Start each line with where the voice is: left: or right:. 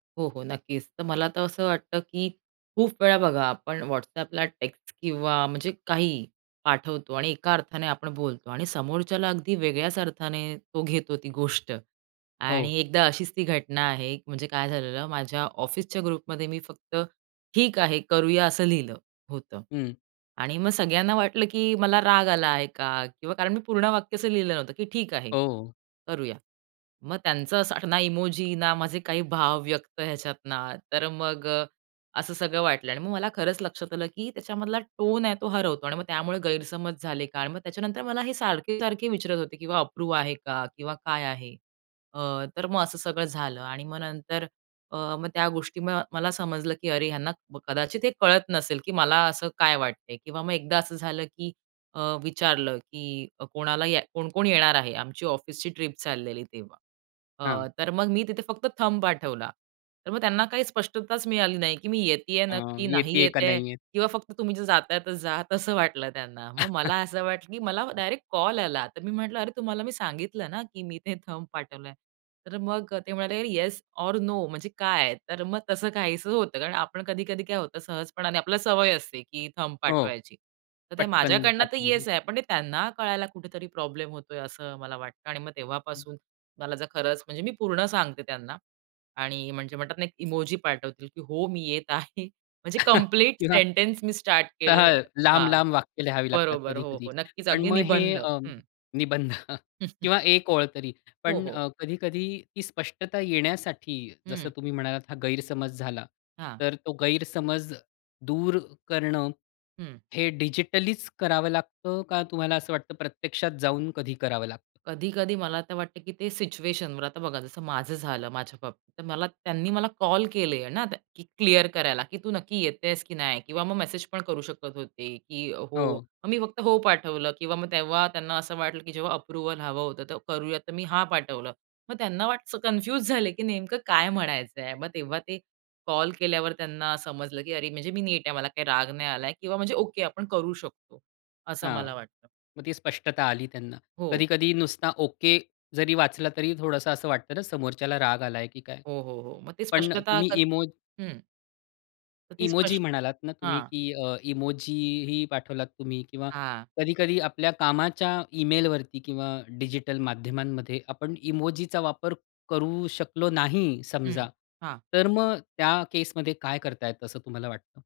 right: हो, हो, नक्कीच. तर मला तर असं वाटतं, की खूप वेळा बघा आपण WhatsAppला टेक्स्ट किंवा म्हणजे काही पाठवतो आणि एका अर्थाने आपण बोलतो आणि समोरच्याला अगदी वेगळ्याच अर्थाने तो घेतो ती गोष्ट. आणि
left: हो.
right: एकदा अशीच ती घटना आहे. म्हणजे काय झालेलं, माझ्या ऑफिसच्या ग्रुपमध्ये मी फक्त ठीक आहे, करूया, असं लिहिलं होतं.
left: हं.
right: आणि मग सगळ्यांना वाटलं, की मला राग आला आहे का? किंवा कारण मी पूर्ण वाक्य असं लिहिलं नव्हतं, की ठीक आहे,
left: हो.
right: करूया. मग त्यांचं असं ना इमोजी, ना माझे काही भाव व्यक्त ह्याच्यात ना, तर मग असं सगळं वाटलं. आणि मग मला खरंच लक्षात आलं, की त्याच्यामधला टोन आहे तो हरवतो आणि मग त्यामुळे गैरसमज झाले का? आणि मग त्याच्यानंतर मला हे सारखे-सारखे विचारत होते, की अप्रूव्ह आहे का? किंवा काय आहे? अ, तर मग असं सगळं झालं. आणि मग नंतर अ, मग त्या गोष्टी मला समजलं, की अरे ह्यांना कदाचित हे कळत नसेल, की मला असं काय वाटतंय. किंवा मग एकदा असं झालं, की अ, विचारलं, की कोणाला या कोण-कोण येणार आहे? आमची ऑफिसची ट्रिप चाललेली तेव्हा.
left: हां.
right: अ, तर मग मी तिथे फक्त थंब पाठवला. तर मग त्यांना काही स्पष्टताच मिळाली नाही, की मी येतीये
left: अं,
right: नक्की?
left: येते
right: नाही
left: आहे का
right: येतेय?
left: नाही येत?
right: किंवा फक्त "तुम्ही जर जाताय तर जा." असं वाटलं त्यांना. मग मला असं वाटलं, की मला डायरेक्ट कॉल आला. तर मी म्हटलं, "अरे तुम्हाला मी सांगितलं ना, की मी ते थंब पाठवलंय." तर मग ते म्हणाले, "येस ओर नो म्हणजे काय?" तर मग तसं काहीच होतं. कारण आपण कधी-कधी काय होतं, सहजपणाने आपल्याला सवय असते, की थंब
left: हो.
right: पाठवायची. तर ते
left: पटकन
right: माझ्याकडनं तर
left: आठवनीने.
right: येस आहे, पण ते त्यांना कळायला कुठेतरी प्रॉब्लेम होतोय असं मला वाटलं. आणि मग
left: हं.
right: तेव्हापासून मला जर खरंच म्हणजे मी पूर्ण सांगते त्यांना. आणि म्हणजे म्हणतात ना, एक इमोजी पाठवते, की हो मी येत आहे. म्हणजे कंप्लीट
left: किंवा
right: सेंटन्स मी स्टार्ट केलं.
left: तर
right: हां.
left: लांब-लांब वाक्य लिहावी लागतात
right: बरोबर. हो,
left: कधी-कधी.
right: हो. नक्कीच
left: पण
right: अगदी
left: मग हे
right: निबंध.
left: अ,
right: हं.
left: निबंध किंवा 1 ओळ तरी
right: हो,
left: पण
right: हो.
left: अ, कधी-कधी ती स्पष्टता येण्यासाठी जसं
right: हं.
left: तुम्ही म्हणालात हा गैरसमज झाला.
right: हां.
left: तर तो गैरसमज दूर करणं
right: हं.
left: हे डिजिटलीच करावं लागतं का? तुम्हाला असं वाटतं प्रत्यक्षात जाऊन कधी करावं लागतं?
right: कधी-कधी मला आता वाटतं, की ते सिच्युएशनवर. आता बघा जसं माझं झालं माझ्या बाबतीत, तर मला त्यांनी मला कॉल केले ना, की क्लिअर करायला, की तू नक्की येतेस की नाही? किंवा मग मेसेज पण करू शकत होते, की हो.
left: हो.
right: मग मी फक्त हो पाठवलं किंवा मग तेव्हा त्यांना असं वाटलं, की जेव्हा अप्रूव्हल हवं होतं, तर करूया तर मी हा पाठवलं. मग त्यांना वाटतं कन्फ्यूज झाले, की नेमकं काय म्हणायचंय. मग तेव्हा ते कॉल केल्यावर त्यांना समजलं, की अरे म्हणजे मी नीट आहे मला काही राग नाही आलाय किंवा म्हणजे ओके आपण करू शकतो. असं
left: हां.
right: मला वाटतं.
left: मग ती स्पष्टता आली त्यांना.
right: हो.
left: कधी-कधी नुसता ओके जरी वाचला तरी थोडंसं असं वाटतं ना, समोरच्याला राग आलाय की काय?
right: हो, हो, हो. मग ते
left: पण
right: स्पष्टता
left: तुम्ही इमो
right: हं. तर ती
left: इमोजी
right: स्पष्ट
left: म्हणालात ना तुम्ही?
right: हां.
left: की अ, इमोजीही पाठवलात तुम्ही किंवा
right: हां.
left: कधी-कधी आपल्या कामाच्या ईमेलवरती किंवा डिजिटल माध्यमांमध्ये आपण इमोजीचा वापर करू शकलो नाही
right: हं,
left: समजा.
right: हां.
left: तर मग त्या केसमध्ये काय करता येत असं तुम्हाला वाटतं?